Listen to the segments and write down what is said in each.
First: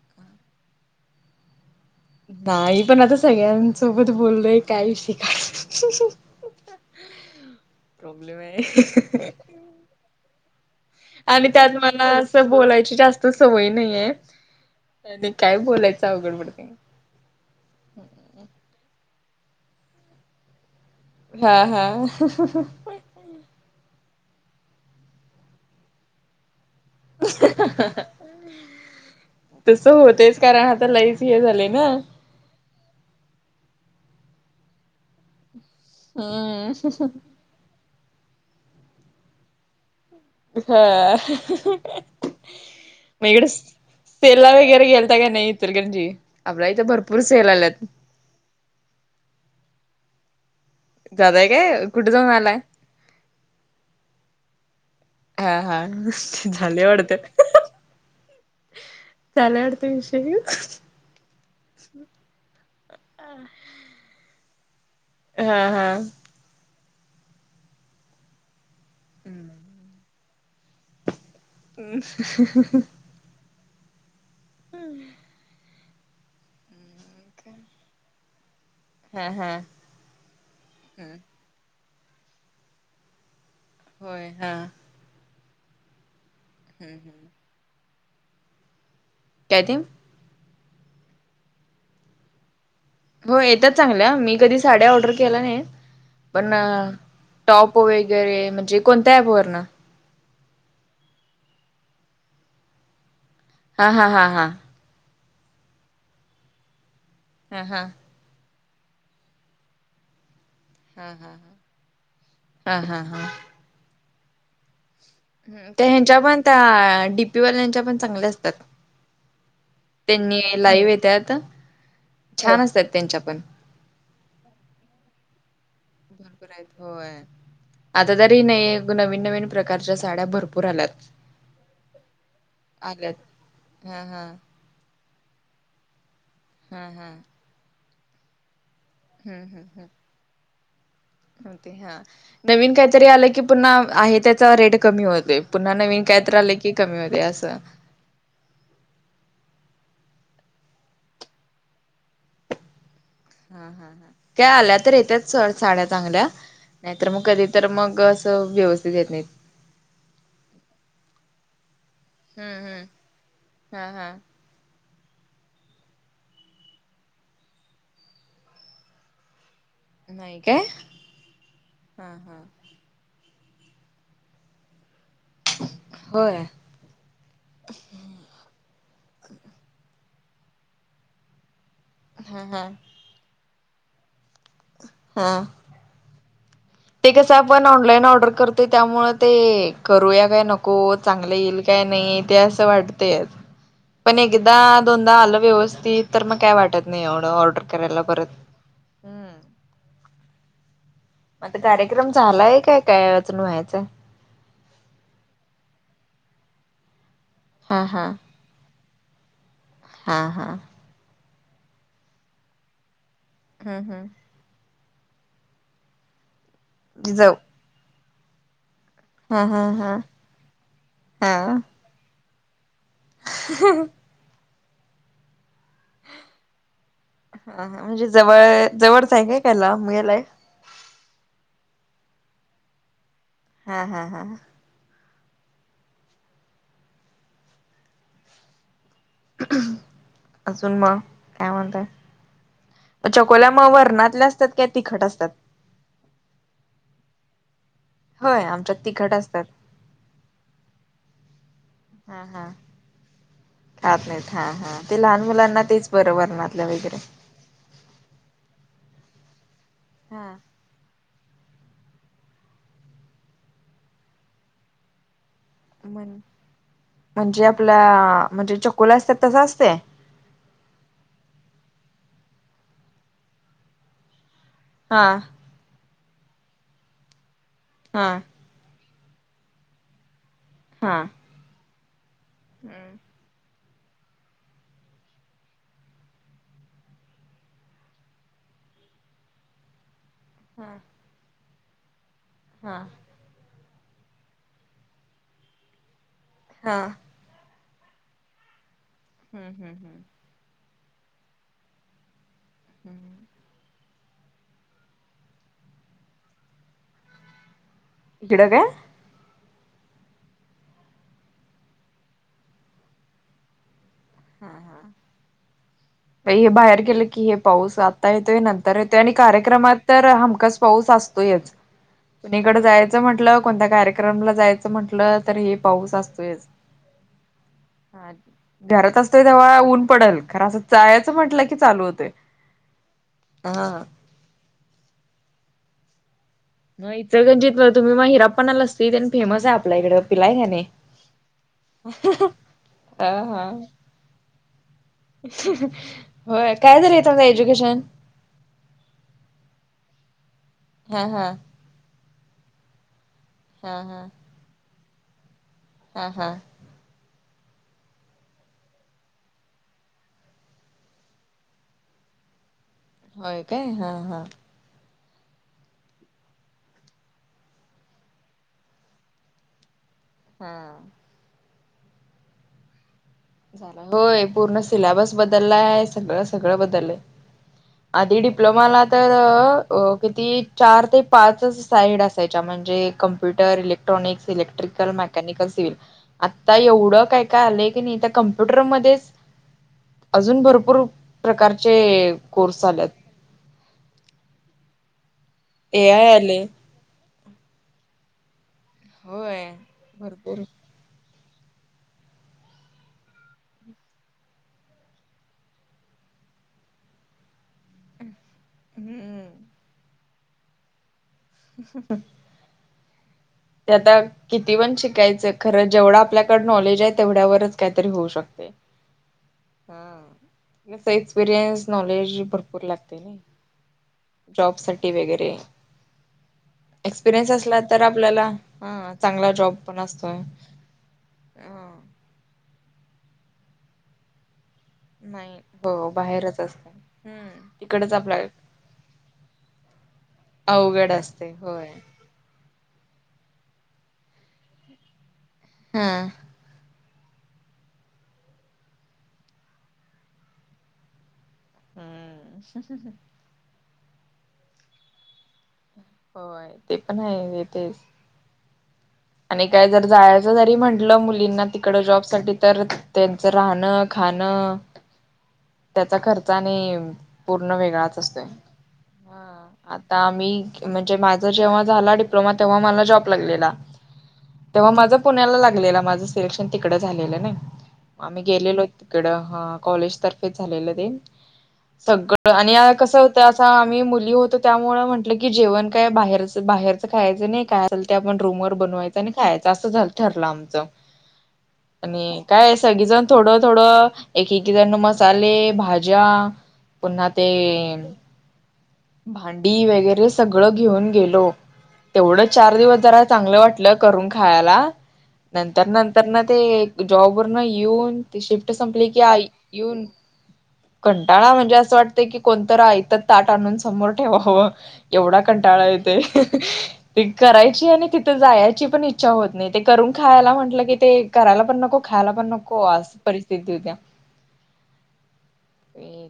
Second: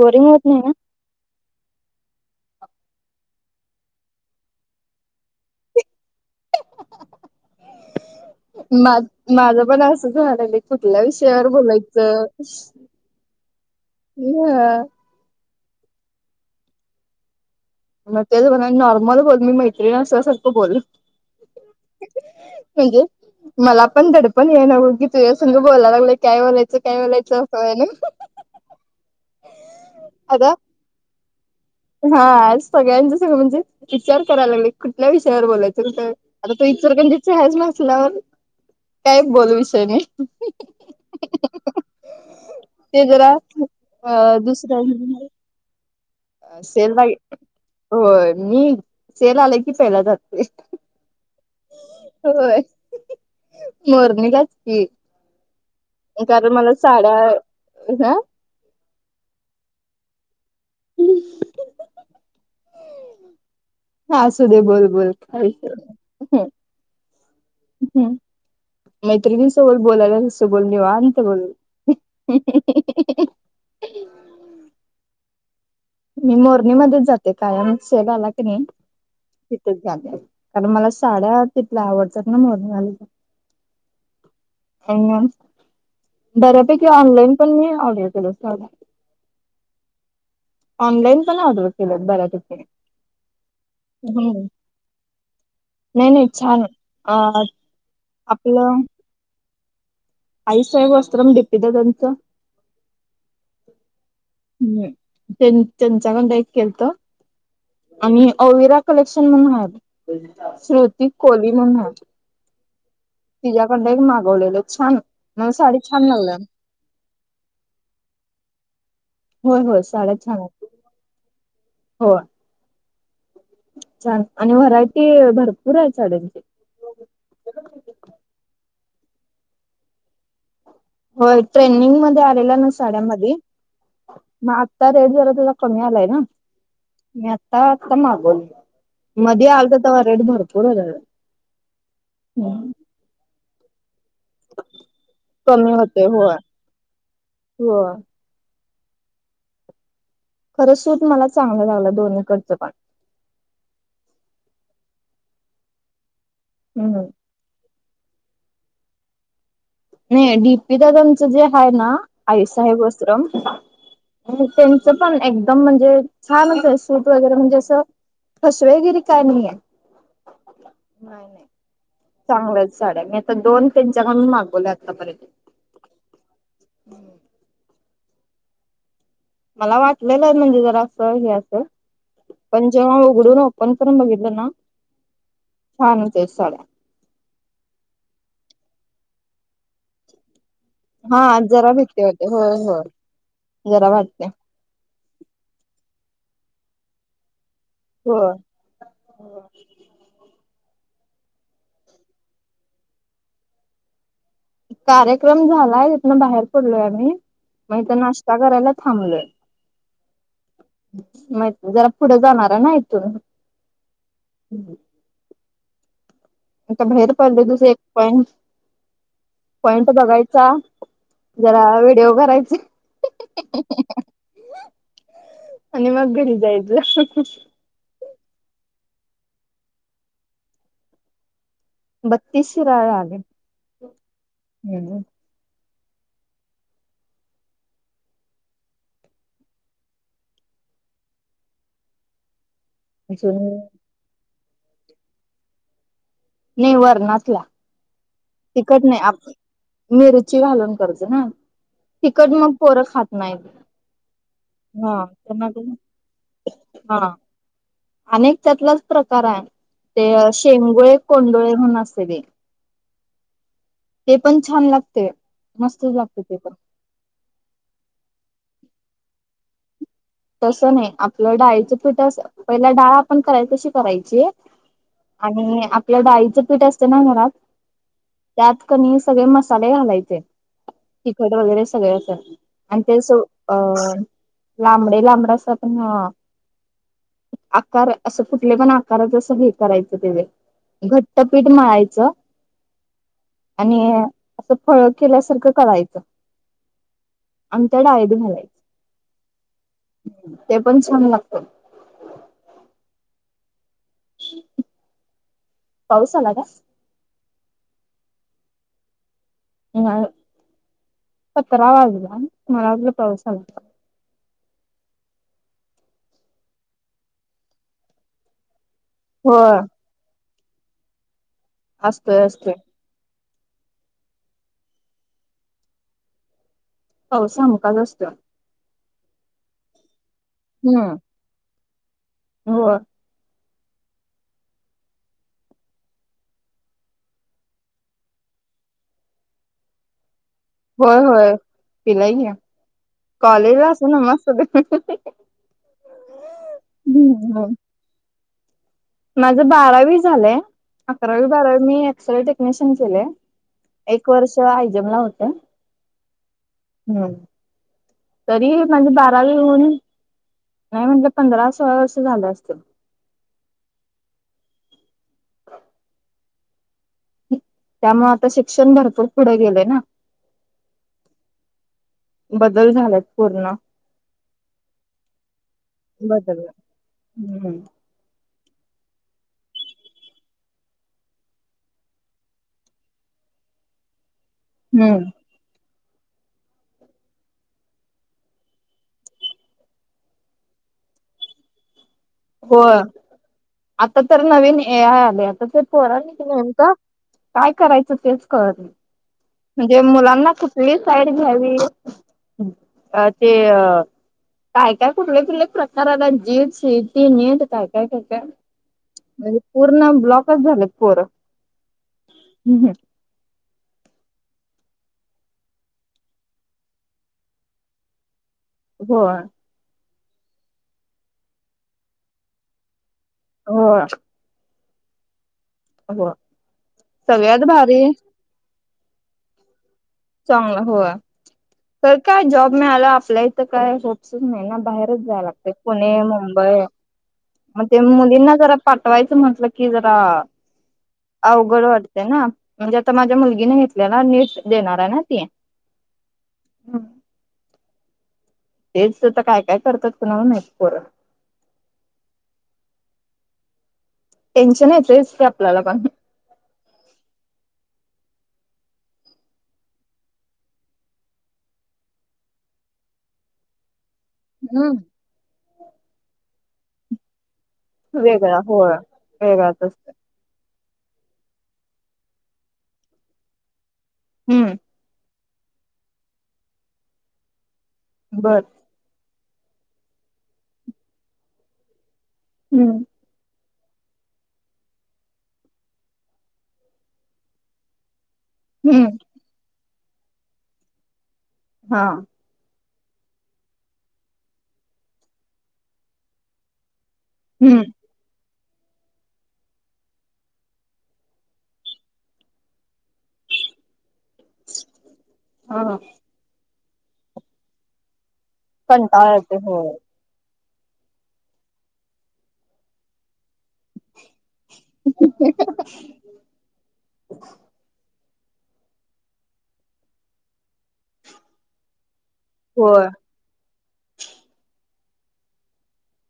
Boring होत नाय ना. नाय पण आता सगळ्यांसोबत बोललोय काय विषय काढ [inaudible] आहे. मग माझं पण असंच व्हायला लागलंय. आणि त्यात मला असं बोलायची जास्त सवय नाहीये. ते काय बोलायचं अवघड पडते. मग तेचं म्हणाल नॉर्मल बोल, मी मैत्रीण असल्यासारखं बोल. हा हा. म्हणजे मला पण दडपण याय नगो की तुझ्या संग बोलाय लागयलो काय बोलाय? च काय बोलायच होय ना आता तर लईच हे झालंय ना. हा सगळ्यांच सगळं म्हणजे विचार करायला लागले कुठल्या विषयावर बोलाय आता तू हम्म इचलकरंजीची आहेस मसल्यावर काय बोलू विषय मी? हा. ते मग जरा इकडे अ सेलला दुसऱ्या वगैरे गेलता का नाय इचलकरंजी आपल्या इथं सेल बाई भरपूर सेल आल्यात. होय मी सेल आले की पहिला जाते. जाताय काय कुठे जाऊन आलाय होय मोरणीलाच की. हा हा वीस तीस कारण मला झाले वाटते. साड्या ह झालाय वाटतं विषय आ. असूदे बोल बोल खाय [unintelligible] हम्म. हम्म हम्म. मैत्रिणीसोबत बोललालास तसे बोल निवांत बोल. [inaudible] मी मोरणीमध्येच जाते कायम सेल आला की नाय. हा हा. तिथेच झालंय कारण मला हम्म साड्या तिथल्या आवडतात ना म्हणून आली. होय हा. अह बऱ्यापैकी ऑनलाईन पण मी ऑर्डर केल्या साड्या काय ते? ऑनलाईन पण ऑर्डर केल्यात बऱ्यापैकी हो येतात चांगल्या मी हम्म कधी साड्या ऑर्डर केल्या नाय. नाही नाही पण छान अ टॉप वगैरे म्हणजे आपलं कोणत्या ॲपवरण? आई साहेब वस्त्रम डी पी दादाचं. हा हा हा हा. हम् त्यां त्यांच्याकडं एक केलंत. हा हा आणि ओविरा कलेक्शन मग हानलो. श्रुती हा कोली हा म्हणून हाय हा हा हा तिच्या- [unintelligible] मागवलेलं छान मला साडी त्या छान ह्यांच्या लागल्या पण त्या, डीपीवाल्यांच्या पण चांगल्या असतात. होय [unintelligible] त्यांनी लाईव्ह येतात. हो छान असतात त्यांच्या पण, छान आणि व्हरायटी भरपूर आहे साड्यांची- भरपूर आता तरी नाई नवीन नवीन प्रकारच्या साड्या भरपूर आल्यात. होय ट्रेंडिंग मध्ये आलेला ना साड्यामध्ये आल्यात हा हा मधी. आता रेट जरा तेझा कमी आलाय ना, हा हा मी आता आता मागवली. हम्म मध्ये हम्म आलंत हम्म तेव्हा रेट भरपूर होता तेचा. तरी आलं की पुन्हा आहे त्याचा रेट कमी होते, कमी पुन्हा नवीन होते होय काहीतरी आले की कमी होते असं- होय खरं सुत मला चांगलं लागलं दोन्हीकडचं पण, त्या आल्या तर येत्याच सोड साड्या चांगल्या, हम्म नाहीतर मग कधी- तर मग असं व्यवस्थित येत नाहीत. नाही डीपी दादांच जे आहे ना हम्म आईसाहेब हम्म वस्त्रम हा हा त्यां- पण एकदम म्हणजे छानच आहे, सूत वगैरे म्हणजे असं फसवेगिरी काय नाहीये. नाहीय काय. हा हा चांगल्यात साड्या मी आता मी आता दोन त्यांच्याकडून मागवले आतापर्यंत- होय हम्म मला वाटलेलं च म्हणजे जर असं हे असं हा पण हा जेव्हा उघडून बघतो. फोन करून बघितलं नाही. हा छान होतंय सगळं ते कसं आपण ऑनलाईन ऑर्डर करतो, त्यामुळे ते करूया काय नको. हो चांगलं हा येईल जरा का भेटते नाही होते ते होय अस होय वाटतं जरा पण वाटते एक- एकदा दोनदा आलं व्यवस्थित तर मग काय वाटत नाही, एवढं ऑर्डर करायला परत. ह मग आता कार्यक्रम झालाय काय काय वाचून व्हायचं. कार्यक्रम झालाय तिथून बाहेर पडलोय आम्ही, मग हा तिथं हा नाश्ता करायला थांबलोय. हा हा माह जरा पुढं जाणार आहे ना इथून. हम हम हम् आता बाहेर जाऊ पडलो तसं एक पॉइंट- हा हा पॉइंट हा बघायचा जरा व्हिडिओ करायचे. ह [inaudible] आणि मग घरी जायचं. ह म्हणजे जवळ जवळचय हाय काय लांब [unintelligible] बत्तीस शिराळे आले. हा, हा, हा, ह हम् अजून म काय म्हणतय? अजून चकोल्या म वर्णातल्या असत्यात का तिखट असतात. नाही वर्णातल्या होय आमच्यात तिकट नाही, तिखट आप असतात. मिरची घालून करतो ना. हा तिकट हा मग पोरं खात नाही. खात नाहीत हा, हा ते लहान मुलांना तेच बर वर्णातल्या वगैरे आणि एक त्यातलाच प्रकार आहे, ते अं हा शेंगोळे, कोंडोळे म्हणून असते ते. ते पण छान लागते, मस्त म्हण लागते ते पण. म्हणजे आपला म्हणजे चकोल्या त्याच असत्या? तसं नाही आपलं डाळीचं पिठ असं, पहिला डाळ आपण करायची तशी करायची. हा आणि आपलं डाळीचं पीठ असते ना घरात हा त्यात कणी सगळे मसाले घालायचे हा तिखट वगैरे सगळं असं. आणि ते सो अ लांबडं- लांबड अस प ह आकार असं कुठले पण आकारात असं हे करायचं तेथे हा घट्टपीठ मळायचं. हां आणि असं फळ केल्यासारखं करायचं. हा अंन् त्या डाळीत घालाय हम, हम, हं ते पण छान लागत. हम्म पाऊसला आला का? इकडं का? पत रावगला [unintelligible] मला पाऊस आला का. हा, हा आता हे बाहेर गेलं की, हे पाऊस आता येतोय नं तर, त्यांनी होय कार्यक्रमात तर ह हमखास पाऊस असतोयच असतोय असतोय कुणिकडं जायच म्हटलं कोणत्या कार्यक्रमला जायचं म्हटलं, तरी हे पाऊस असतोयच. पाऊस हमखास असतोय ह घरात असतोय तेव्हा ऊन पडलं, खंर चायच म्हटलं की चालू होतोय हो हा हे नाही इथं म्हणजे म तुम्ही मग हिरापनन्न, ला सीझनअसत आणि फेमस आहे आपल्या इकडे फ्री का नई होय, होय पिलायं ना हा हा कॉलेजला असू ना मस्त ब होय काय झालंय ता एज्युकेशन? माझं बारावी झालंय, हा अकरावी, हा बारावी मी एक्सलले टेक्निशियन केले. हा हा एक वर्ष हाय जमा होत. हा, हा हम्म तरी माझी बारावी होऊन, नाही म्हणलं पंधरा सोळा वर्ष झालं असतील. होय काय हा हा त्यामुळे आता शिक्षण भरपूर पुढे गेलेय ना. हा बदल झालाय. होय पूर्ण सिलेबस बदलला आहे, सगळं बदल सगळं बदललंय. हम्म. आधी डिप्लोमाला तर किती चार ते पाचच साईड असायच्या म्हणजे कं- इ्रिक, इलेक्ट्रिकल, हम्म मकनिकल, सिव्हिल आता एवढं काय काय आलं की, कम्प्युटरमध्ये अजून भरपूर प्रकारचे, कोर्स होय आलेत आता तर नवीन ए आय आला ते ए आय पोरास्नी आले नेमका- काय करायचं तेच कळत नाही, होय म्हणजे मुलांना भरपूर कुठं - कुटली साईड घ्यावी. अ ते अ काय काय कुठले कुठले प्रकारला जी- ती नेट काय काय काय काय हम्म. म्हणजे पूर्ण ब्लॉकच झालं पोरं- ह ह हम् हम त्या आता, किती पण शिकायचं, खरं जेवढं आपल्याकड नॉलेज आहे तेवढ्यावरच काहीतरी होऊ शकते. हो हा एक्सपिरियन्स नॉलेज भरपूर लागते ना- हो जॉब साठी वगैरे, होय एक्सपिरियनस सगळ्यात असला तर- भारी त्याला चांगला जॉब पण असतोय. चांगला हो हा. तर काय जॉब मिळाला आपल्या इथं काय होप्स नाही ना बाहेर- नाही लागते हो पुणे, बाहेरच मुंबई असते. हम्म. मग ते तिकडच आपला मुलींना जरा पाटवायचं म्हटलं की, की जरा. अवघड असते अवघड होय. वाटते ना म्हणजे आता माझ्या मुलगीने घेतलेला नीट देणार आहे ना ती, हम्म हम्म हा तेच आता काय काय करतात कुणाला माहीत. हा [inaudible] टेन्शन येतंच की ते आपल्याला पण, होय ते पण आहे येते. आणि काय जर जायचं जरी म्हटलं, मुलींना तिकड जॉब साठी तर त्यांचं राहणं खाणं, हम्म त्याचा खर्चाने- पूर्ण वेगळाच असतोय, वेगळा होय वेगळाच असतो आता आम्ही- म्हणजे माझा जेव्हा झाला डिप्लोमा, तेव्हा मला जॉब लागलेला. हम्म मग माझा पुण्याला लागलेला, माझं सिलेक्शन तिकड झालेलं नाही आम्ही बर गेलेलो. तिकड हा कॉलेज तर्फेच झालेलं ते, सगळं आणि हम्म कसं - तर असं आम्ही मुली होतो त्यामुळे म्हटलं की, जेवण काय बाहेरच बाहेरचं खायचं नाही काय असेल ते आपण रूम करु. हम्म बनवायच आणि खायचं अस ठरलं आमच हा आणि, काय सगळीजण थोडं थोडं एक एकी जण मसाले भाज्या पुन्हा, हम्म ते.... भांडी वगैरे सगळं घेऊन गेलो, तेवढं चार दिवस जरा चांगलं वाटलं करून खायला, नंतर ह -नंतर ना ते जॉब वर न येऊन ते शिफ्ट संपली की कंटाळा आय येतो होय येऊन कंटाळा म्हणजे असं वाटतंय की, कोणतर आयतं ताट आणून समोर ठेवावं. एवढा कंटाळा येतोय, ती करायची आणि ति त जायाची पण इच्छा होत नाही, ते करून खायाला म्हटलं की ते करायला पण नको, खायाला पण नको होय आस परिस्थिती येत्या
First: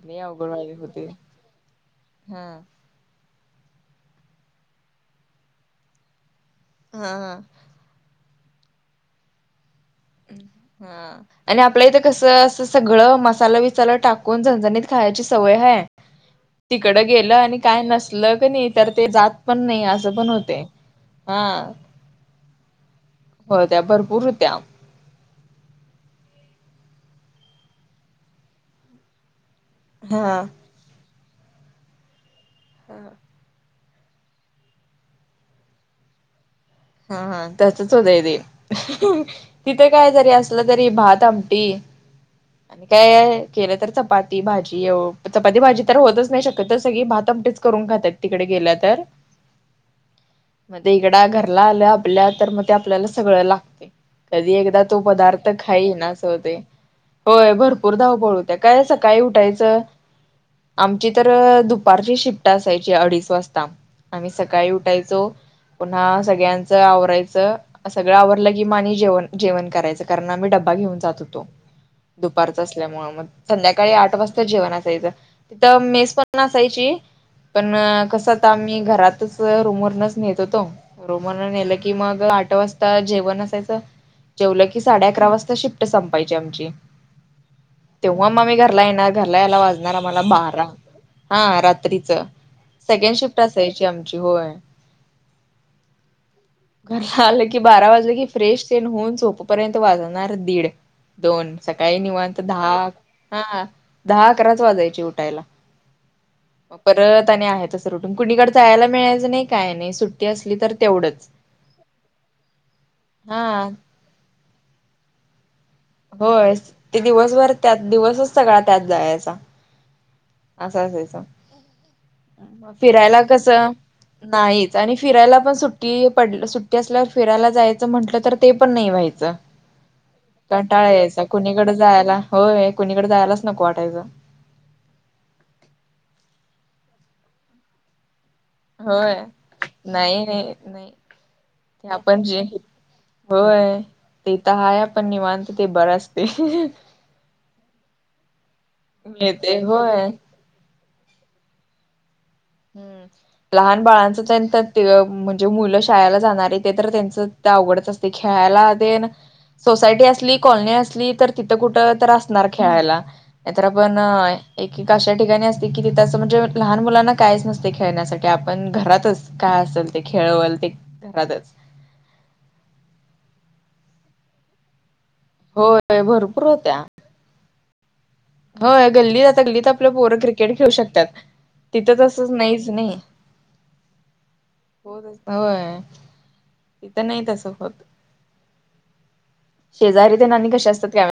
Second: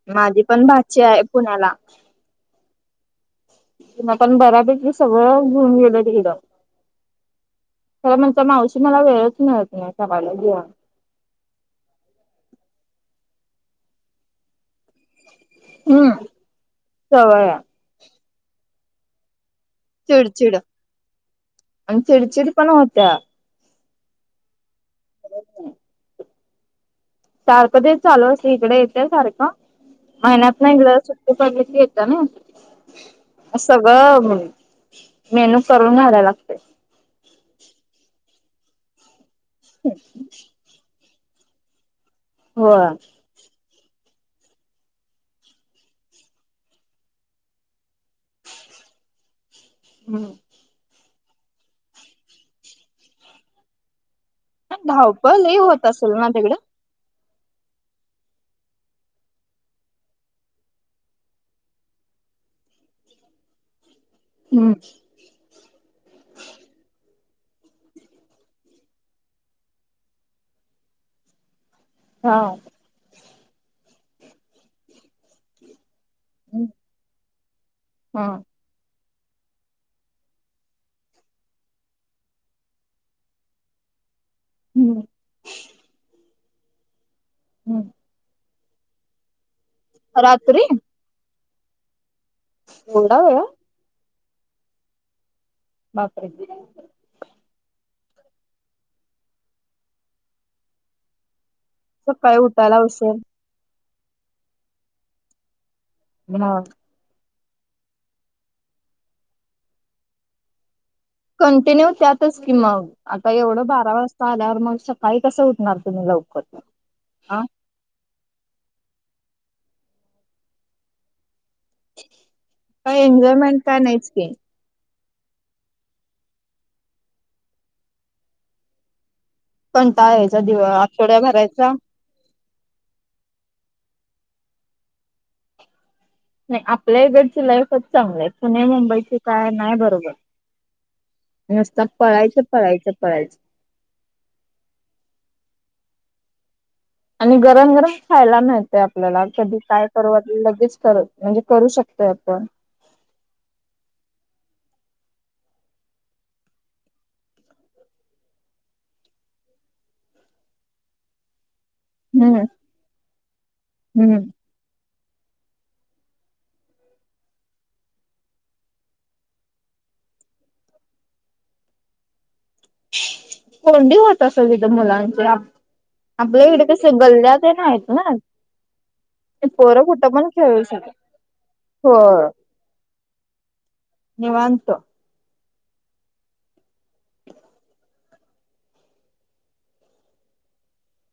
लय माझी अवघड पण व्हायले भाची होते आहे पुण्याला. हा आपण बरापैकी सगळं घेऊन गेले तिकडं हा, हं खरं म्हणजे मावशी मला वेळच मिळत नाही, करायला घे [unintelligible] हा आणि आपल्या इथं कसं असं सगळं मसाला विसाला टाकून झणझणीत खायची सवय आहे. होय, हम्म तिकड गेलं सवय आणि आहे काय नसलं क नाही तर ते जात पण नाही [unintelligible] बनवते हा, आणं चिडचिड पण होत्या. होत्या भरपूर होत्या, सारखं ते चालू असते इकडं येत्या सारखा, हा. महिन्यातन एकदा सुट् [unintelligible] येता ना. हा सगळं रमुन, करून घायला लागतंय. हा, हा तसंच होतय ते, तिथं काय जरी अस असलं तरी भात, आमटी आणि काय होय ये केलं तर चपाती, भाजी अं चपाती, भाजी तर होतच नाही शक्यतो सगळी भात, आमटीच करून खातायत. तिकडे गेला तर हम् मध्ये इकडं घरला आलो आपल्या, तर मग ते आपल्याला सगळं लागतंय. कधी एकदा तो धावपळ पदार्थ लई होत खाईन असेल असं ना तिकडं? होते. होय भरपूर धावपळ होत्या, काय सकाळी उठायचं आमची तर अं दुपारची शिफ्ट असायची अडीच वाजता. आम्ही सकाळी हम्म उठायचो, पुन्हा सगळ्यांच आवरायचं आ सगळं आवरलं की मग आणि जेवण, जेवण करायचं कारण आम्ही डब्बा घेऊन जात होतो. हा दुपारचं असल्यामुळं म संध्याकाळी आठ वाजता जेवण असायचं तिथं मेस पण ण असायची पण अं हा कसं आता आम्ही घरातच रूमवरनचं नेत होतो. रूमवरनं नेलं की मग आठ वाजता जेवण असायचं, जेवलं की हम्म साडे अकरा वाजता शिफ्ट संपायची आमची. हम्, तेव्हा मग आम्ही घरला येणार, घरला यायला वाजणार आम्हाला रात्री बारा हा रात्रीचं. सेकेंड एवढा शिफ्ट वेळ? असायची आमची, होय. बापरे, घरला आलं की बारा वाजलं की फ्रेश तेन होऊन झोपपर्यंत वाजणार दीड दोन सकाळी निवांत दहा उठायला उशीर. हा दहा, अकराच वाजायची उठायला. मग [unintelligible] परत आणि आहे तसं रुटीन कुणीकडं जायाला मिळायचं नाही, काय नाही सुट्टी असली तर तेवढंच. कंटीन्यू त्यातच की मग आता, एवढं हा बारा वाजता आल्यावर मग सकाळी कसं उठणार? तुम्ही लवकर? होय, ते आ दिवसभर त्यात, दिवसच सगळा त्यात जायाचा. असं असायच, काय फिरायला एन्जॉयमेंट कसं काय नाहीच की नाहीत. आणि फिरायला पण सुट्टी, पड सुट्टी असल्यावर फिरायला जायाचं म्हटलं तर ते पण नाही व्हायचं. कंटाळा यायचा दिव कंटाळा आठवड्या यायचा, कुणीकडं भरायचा. जायाला, होय कुणीकडं जायालाच नको वाटायचं. आपल्या इकडची लाईफच चांगली हाय पुण्या- होय मुंबईची काय नाय बरोबर. नाही नाही नाही नुसता ते आपण पळायचं, जे पळायचं, पळायचं. होय ते इथं हाय आपण निवांत ते बरं असतंय. आणि गरम -गरम खायला मिळतय आपल्याला, कधी मिळते काय होय करू वाटलं. लगेच करत, म्हणजे करू शकतोय आपण. हम्, लहान बाळांचच हाय, त्यात ते ह म्हणजे मुलं शाळेला जाणारी ते तर त्यांचंच अवघडच असतय, खेळायला तेन सोसायटी असली कॉलनी असली तर तिथं कुठं तर हम्म असणार खेळायला, नाही तर आपण हम्म अ एकेक अशा ठिकाणी असते कि तिथं असं म्हणजे लहान मुलांना कायच नसतय खेळण्यासाठी, आपण घरातच काय असेल ते खेळवल ते घरातच. कोंडी होत असल तिथं मुलांच, होय भरपूर आपल्या इकड होत्या कसं गल्ल्यात ते नायत ना. होय गल्ली, गल्लीत आता आपल्या कुठं पोरं पण क्रिकेट खेळू शकतात शकत्यात. हो तिथं तसंच नाहीच नई. निवांत. होय, तिथं नाही तस होत. शेजारी तेन आणि कशी असत्यात काय माहित.